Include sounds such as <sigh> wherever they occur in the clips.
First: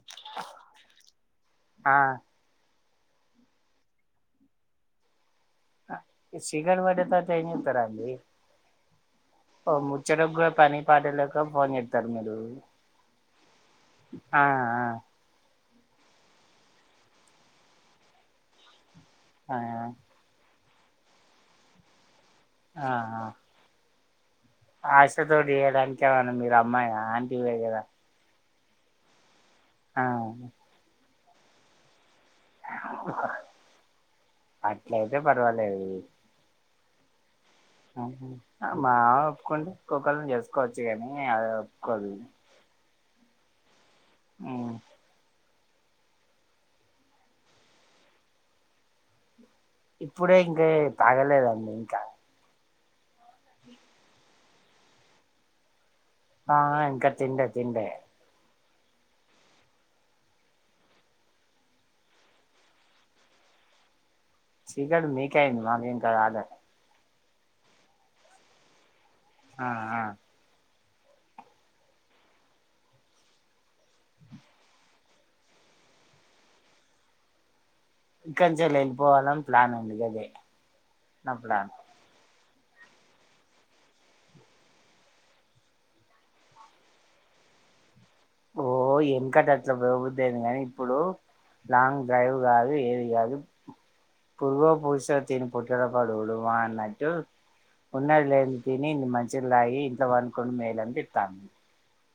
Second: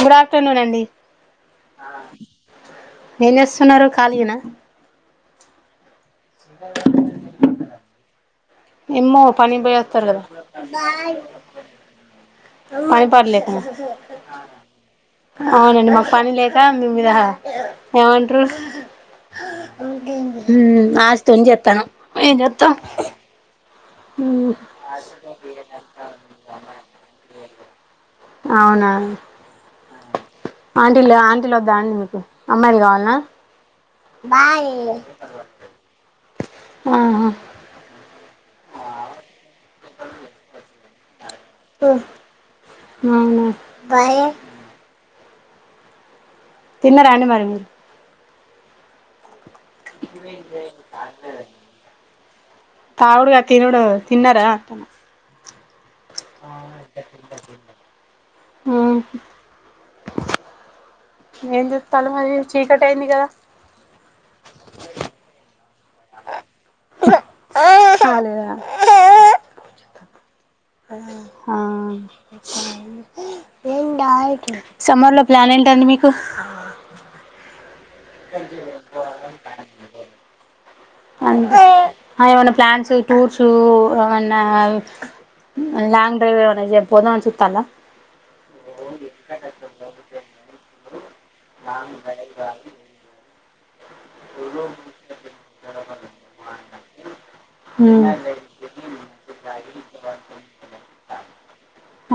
Good afternoon అండి ఆ ఏం చేస్తున్నారు ఖాళీగాన చికెన్ వండుతా టైం ఉంటార అండి ఏమ్మో పని పోయేత్తారు కదా కూడా పని పాట లేక ఫోన్ చేస్తారు మీరు పని పట్లేకుండా ఆ అవున మాకు పని లేక మీ మీద ఆ <unintelligible> ఆస్తి ఏం చేస్తానవ్ ఏంచేత్తం ఆశ తోటి చేయడానికి ఏమన్నా మీరు అమ్మాయా ఆంటీ నే కదా అవునా ఆ టి లోద్దా అండి మీకు అమ్మాయిలు కావాల్నా బాయ్ అట్లయితే పర్వాలేదు ఆహా మా ఆవిడ ఒప్పుకుంటే ఇంకొకరిని చేసుకోవచ్చు కదా అవునా ఉమ్. తిన్నరా అండి మరి మీరు ఇప్పుడే ఇంకా తాగలేదండి ఇంకా తాగుడు కాదు తినుడు తిన్నారా ఆ ఇంకా తినలే తినలే మ్ ఏం చెత్తనవ్ మరి చీకటి అయింది కదా చీకటి మీకే అయింది మాకు ఇంకా కాలే కాలేద ఆ ఆ మ్ సమ్మర్ లో ప్లాన్ ఏంటండి మీకు ఇక్కడి నుంచి వెళ్లిపోవాలని ప్లాన్ ఉంది గదే నా ప్లాన్ అ ఎవన్ల ప్లాన్స్ టూర్సు లాంగ్ డ్రైవ్ ఏమన్నా పోదామని చూత్తరా ఓ వెనకట అట్ల పోబుద్ధి అయింది గానీ ఇప్పుడూ లాంగ్ డ్రైవ్ కాదు ఏది కాదు పునుగో పూశో తిని <unintelligible> వడుడు వా అన్నట్టు ఉన్నది లేనిది తిని ఇన్ని మంచినీళ్లు తాగి ఇంట్లో పనుకుంట మేల్ అనిపిత్తాంది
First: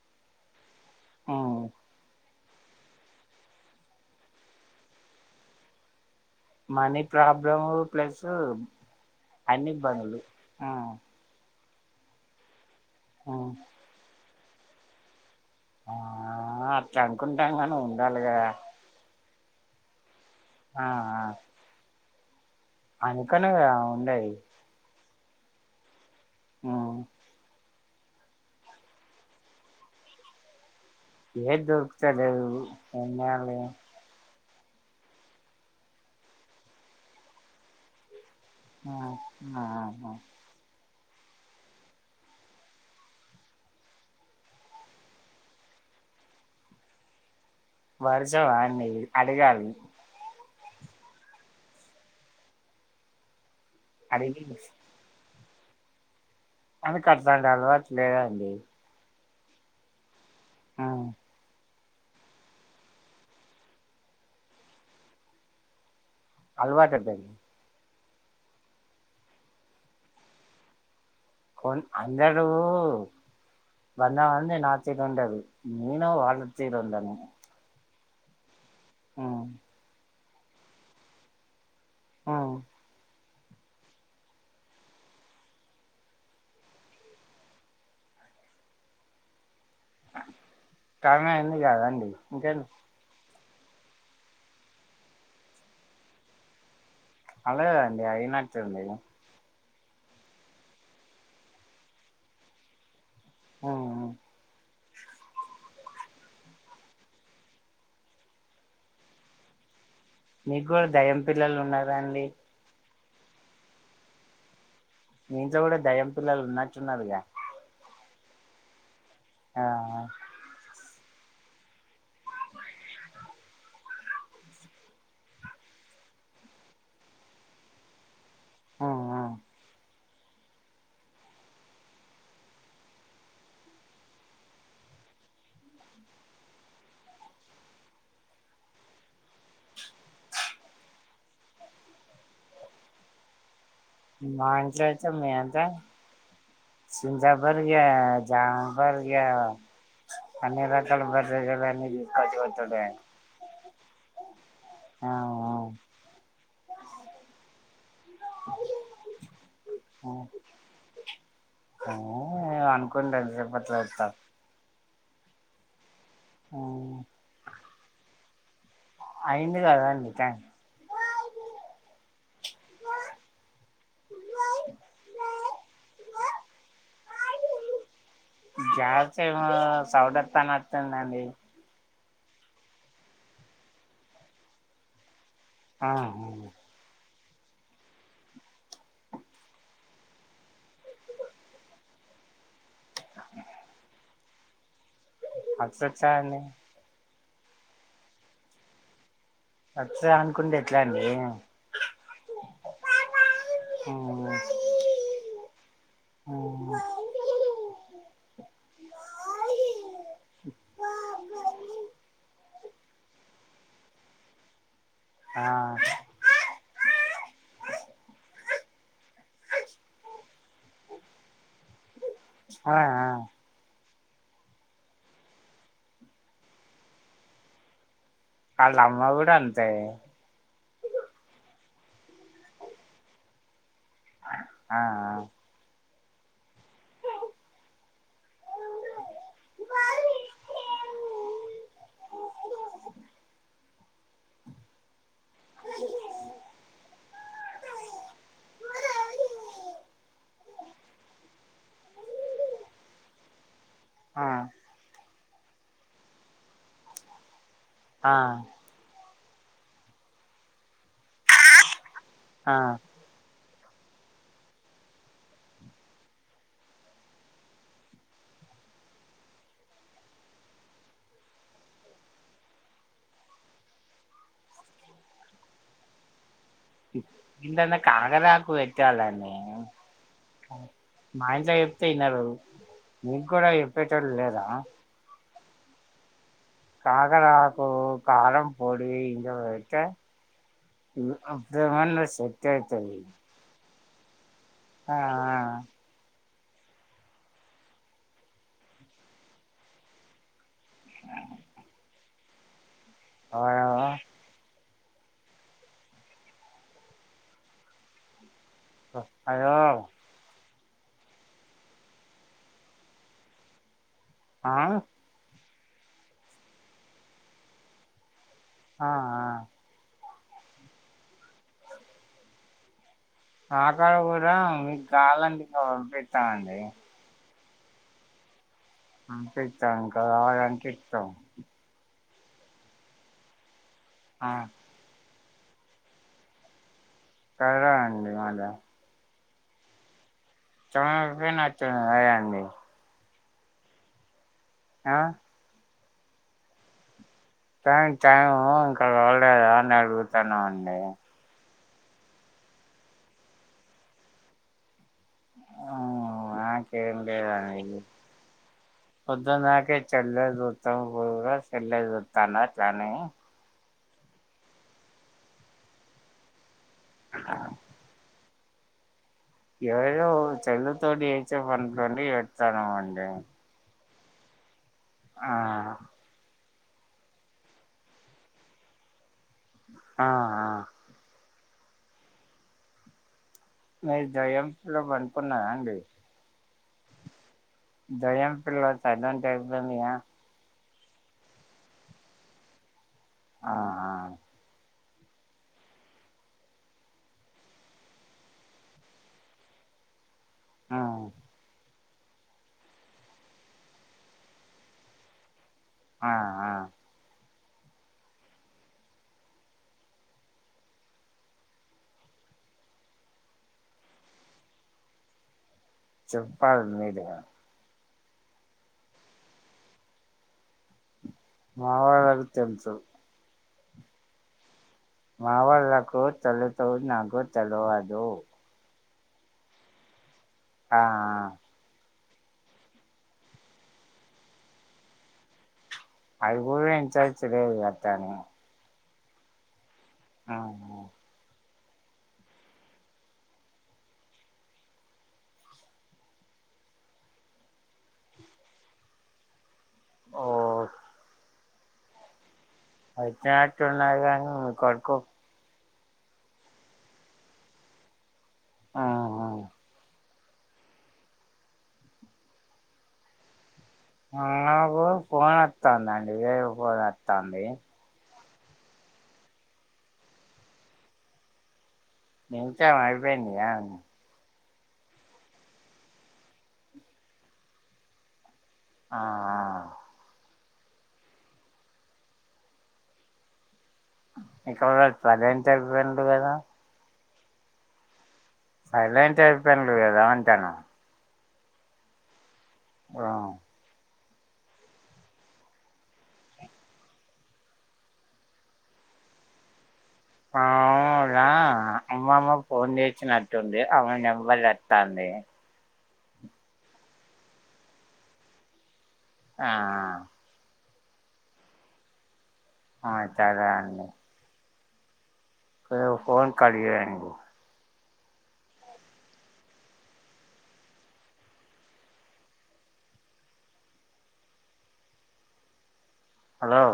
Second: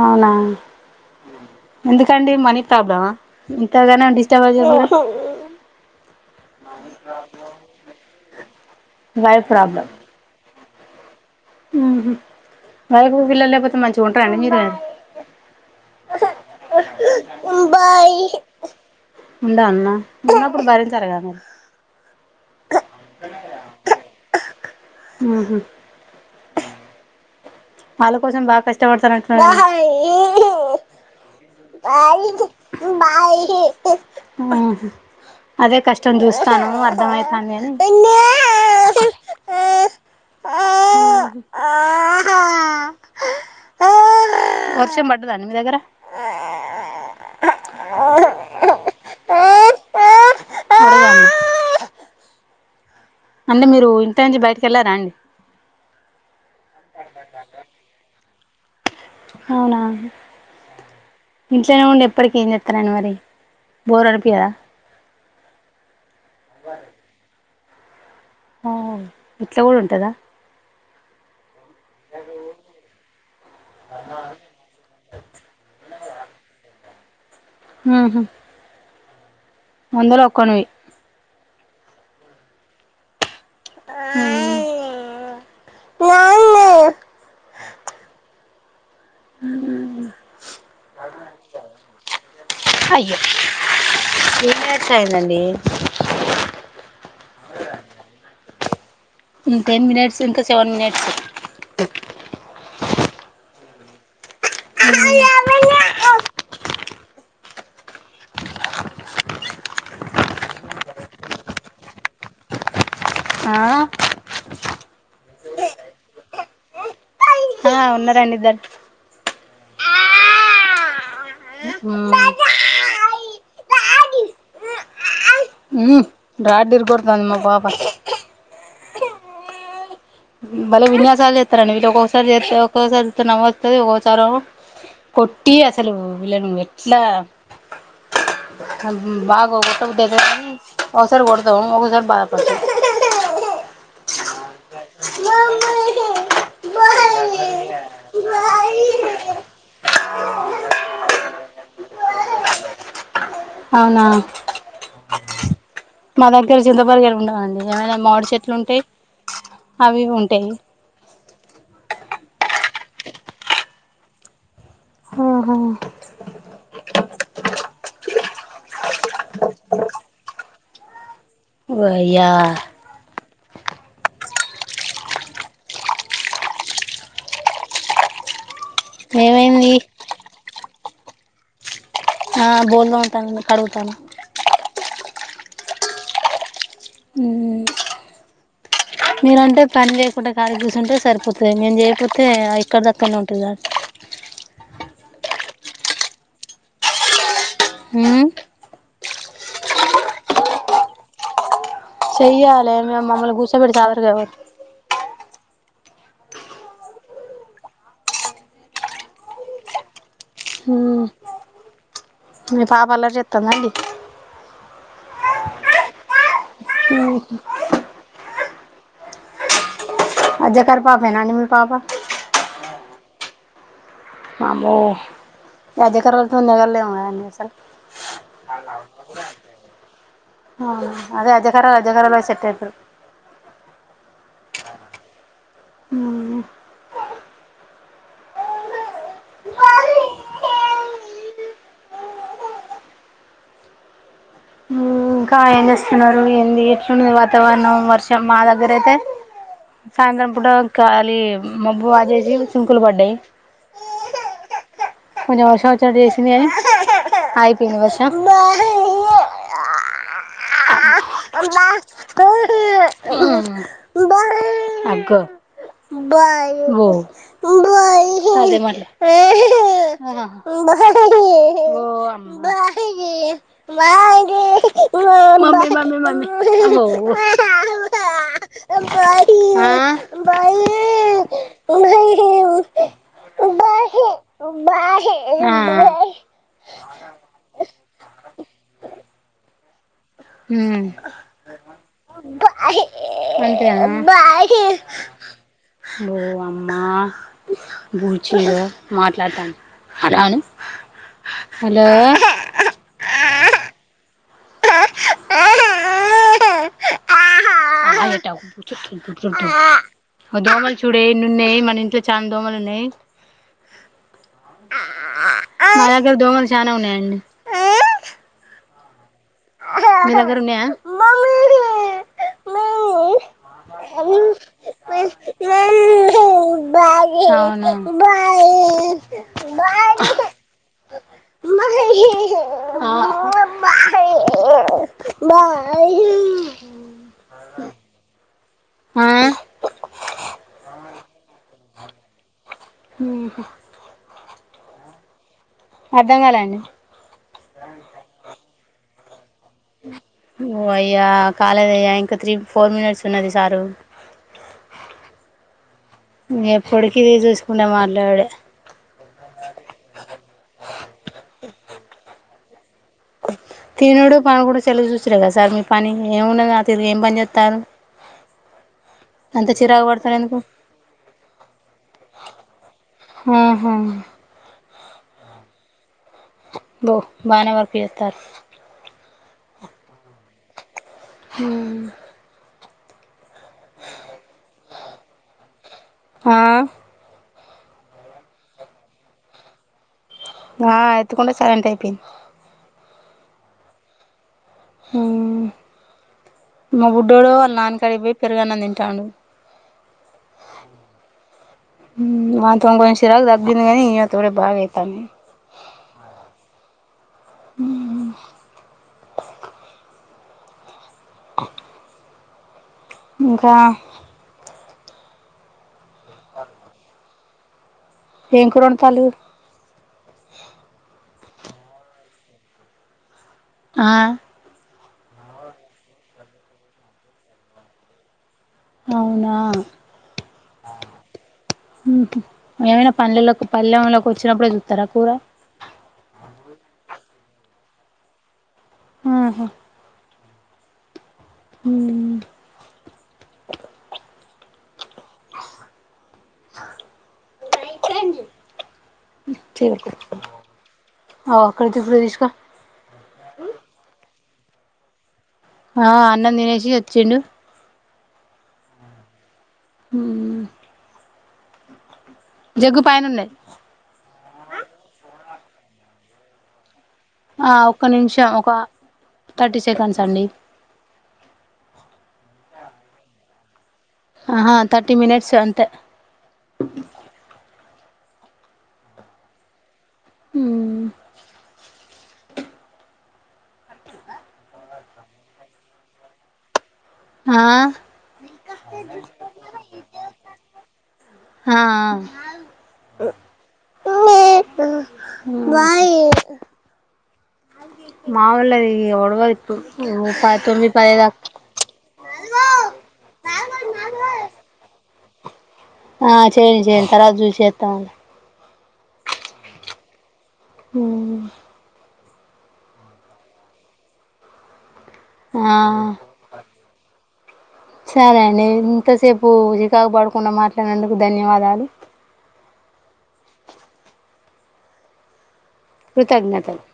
అవునా ఎందుకండి మనీ కధ ఇంతగనం disturbance money problem plus wife అన్ని బనులు ఆ ఉహ్మ వైఫ్ పిల్లలు లేకుంటే మంచిం టరు అండి మీరు ఆ అట్ల అనుకుంటాం గనీ ఉండాలిగద ఉండ అన్నా ఉన్నప్పుడు భరించలి గద మీరు అందుకనే ఉండేయి ఉహ్మ ఆ వాళ్ళ కోసం బా కష్టపడతరు ఏది దొరుకుతే అదే ఏం కద్లే ఉహ్మ అదే కష్టం చూస్తను అర్థమైతంది అని ఆ <inaudible> వర్షం పడ్డదండి మీ దగ్గర వర్షమా అండి అడగాలి వడగాలి అంటే మీరు ఇంట్లో నుంచి బయటికెళ్ళారా అండి అందుకు అట్లాంటి అలవాట్లూ లేద్ అండి అవునా ఆ ఇంట్లోనే ఉండి ఎప్పటికి ఏం చెత్తరాన్డి మరి బోర్ అనిపి యద అల్వాటాయ్ పోయింది ఆ ఇట్ల కూడ ఉంటద కొన్ అందరూ వంద మంది నచ్చే కుంటారు నేను వెళ్లొచ్చి ఇడ ఉండమను ఉహ్మ ఆ అందులోక్కనివి ఆ హమ్ హమ్ కమ అయింది కాదండి అయ్యా <unintelligible> అల కదండి అయినట్టుంది టెన్ మినిట్స్ ఇంక సెవెన్ మినిట్స్ ఆ మీకు కూడా దయ్యం పిల్లలు ఉన్నారాండి ఆ మీ ఇంటిలో కూడా దయ్యం పిల్లలు ఉన్నట్టు ఉన్నారుగా ఆ ఉన్నారండి ఇద్దరు ఆ ఉహు బ్రాడ్ ఇరగోడుతుంది మా పాప ఆ ఆ మళ్లే విన్యాసాలు చేస్తారండి వీళ్ళు ఒక్కొక్కసారి చేస్త ఒక్కోసారి నవమస్తుంది, ఒక్కోసారి కొట్టి అసలు వీళ్ళ నువ్వు ఎట్లా, బాగాని ఒకసారి కొడతాము. ఒక్కొసారి బాధపడతా, నాయ్ మీ అంత సిందబర్గా జాబర్గా అన్ని రకాలు మా దగ్గర కదివతులే అవునా మా దగ్గర చింతపరిగ ఉండావండి యా యమ్ మాడి చెట్లు ఉంటాయి అవి ఇవి ఉంటాయి ఏ అనుకోంట లేదు చెప్పట్ల ఆ ఆహా ఆ అయింది కదాండి ట్యాంక్ వయ్య న గ్యాస్ ఏమో ఏమైంది సౌదత్ తనా ఇస్తాదండి బోల్ తొవుతాన కడుగుతాన ఆ ఉమ్ మీరంటే పని చేయకుండా కాలిగా చేయకుంటే సరిపోతుంది మేము చేయకపోతే అయ్ క్కడ దక్కన్ నే ఉంటదిగా అది సద్ సానే హ్మ్మ్ అస అనుకుండేట్లాన్ని చెయాలి మమ్మలు గుసోపెట్టి చేదరుగా ఎవరు ఆ హమ్ మీ పాప అల్లరి చెస్తాందండి ఆ ఉహు అజేక్కర పాఫేనా నిమి పాప ఆ మామో అజేకరాల త ఉన్న గలునా ఎసల్ వాళ్ళ అమ్మ కూడా అంతే హ్మ్ అదే అదే ర రాజాకరాల సెట్ అవుతారు ఆ హ్మ్మ్ హమ్ ఇంకా ఏం చేస్తున్నారు ఏంది వాతావరణం వర్షం మా దగ్గర అయితే సాయంత్రం పూట గాలీ మబ్బు వాజేసి చినుకులు పడ్డాయి ఆ కొంచం వర్షం వచ్చిఅట్టు చేసింది ఆగిపోయింది ఆ ఆ వర్షం ఆ అమ్మ ఆ బాయ్ అగ్గో బాయ్ బాయ్ అదేమల ఓ bye bye mummy mummy mummy ఇంతన్నా కాగరాకు అమ్మో పెట్టాలని ఆ మా ఇంట్లో చెప్తేన్నారు మీకు కూడా చెప్పేటోళ్ళు లేదా హా బాయ్ కాకరాకు కారం పోడి ఇం క హమ్ సెట్ బాయ్ అయితది అంతేనా బాయ్ ఆ అమ్మ బూచీలో మాట్లాడతాను హలో అను హలో ఆ హా హలో ఆ ఆ చూడే నున్నెయి మన ఇంట్లో చాలా దోమలు ఉన్నాయి ఆ మలాగలు దోమలు చానా ఉన్నాయండి ఆ హా అహా హా మీ దగ్గర ఉన్నాయా మమ్మీ మి నాకడ కూడా మీకు కావాలంటి ఇంకా పంపిస్తామండి బాయ్ పంపిత ఇంకా కావాలంటే ఇత్తం ఆహ్ ఆ బాయ్ సరే అండి మరి ఆ త <unintelligible> నాచ్చ అ అండి. ఉహ్ హు ఆ అర్ధం గాలే అండి. దానిక్ టైము రాలే కదా అని అడుగుతాన్న ఓ అండి. అయ్యా కాలేదయ్యా ఇంకా త్రీ ఫోర్ మినిట్స్ ఉన్నది సారు. ఉహ్ ఎప్పటికి ఇది చూసుకుంటే నాకేంలేదన్డి మాట్లాడే పొద్దున్ధకా చెల్లజూతాం ఊక సెల్లే చూస్ తన్న దాన్నీ తినుడు, పానుకుడు, సెల్ చూసుడేగా సార్ మీ పని ఇంగ్ ఏమున్నాదాడ్. తిరిగి ఏం పని జెతరు ఎదో ఎందుకు చెల్తోటి ఏచ ప <unintelligible> డి ఎతనమండి ఆహా ఆహ్ బో బానే వర్కు చేతరు. ఆ ఆ ఉహ్మ్ మీరు దెయ్యం లో పనుకున్నారా అండి ఆ దెయ్యం పిల్లల చలేంటపోయిందిగా. ఆ ఎత్తుకుంటే సైలెంట్ అయిపోయింది. ఆ ఆ ఉమ్ మా బుడ్డోడు వాళ్ళ నాన్నకాడకి పోయి పెరుగాన్నాం తింటాన్డు. ఆ ఉహ్మ్ వాన్తోన్ కొంజం చిరాకు తబ్బింది గాని. ఈన తోడి బాగ అయితంది. ఆ ఆ ఉహ్ ఊమ్మ్ ఇంకా చెప్పాల మీరే ఏం కూరొండుతాలు. మా వాళకు తెలుసు అహ్ మా వాళ్ళకు తెలుతు నాకు తెలవదు. అవునా. ఆ ఆ ఊ హు ఏమైనా పల్లెలకు పల్లెంలోకి వచ్చినప్పుడే చూత్తరా కూర. అది కూడా ఇంతతెలేదు గాతని ఆహ్ హ ఆహ్ హ ఉహ్మ్ అయిపోయింది తినకు ఓ ఓ అక్కడ వద్దు ఇప్పుడే తీసుకో అయితే ఆట్ ఉన్నావే ఆ కడుక్కో ఆ అన్నం తినేసి వచ్చిండు ఆహా జగ్గు పైన ఉన్నాయి నాకు ఫోన్ వస్తాందండి పోన్ ఏ ఫోనో ఆ ఒక్క నిమిషం ఒక థర్టీ సెకండ్స్ అండి మిగతావి అయిపోయినయ ఆహా థర్టీ మీనిట్స్ అంతే ఆ ఆ హు ఇక <unintelligible> సైలెంట్ లోకి పోయిండు కదా ఆ సైలెంట్ లోకి పోయిండు కదా అంటన్న ఆ ఆ ఆ బయ మావలది ఇగ ఒడవ ఇప్పుడు ఆ తొమ్మిది పదిహేను దాకా వదిన అమ్మమ్మ ఫోన్ చేసి నట్టుంది అమే నెంబర్ వత్తాంది రే ఆ చేనీ చేనీ తర్వాత చూసి చెత్తంలే ఆ హు ఆ చరే అండి ఆ ఫోన్ <unintelligible> సరే అండి ఇంతసేపు చికాకు పడకుండా మాట్లాడినందుకు ధన్యవాదాలు కృతజ్ఞతలు హలో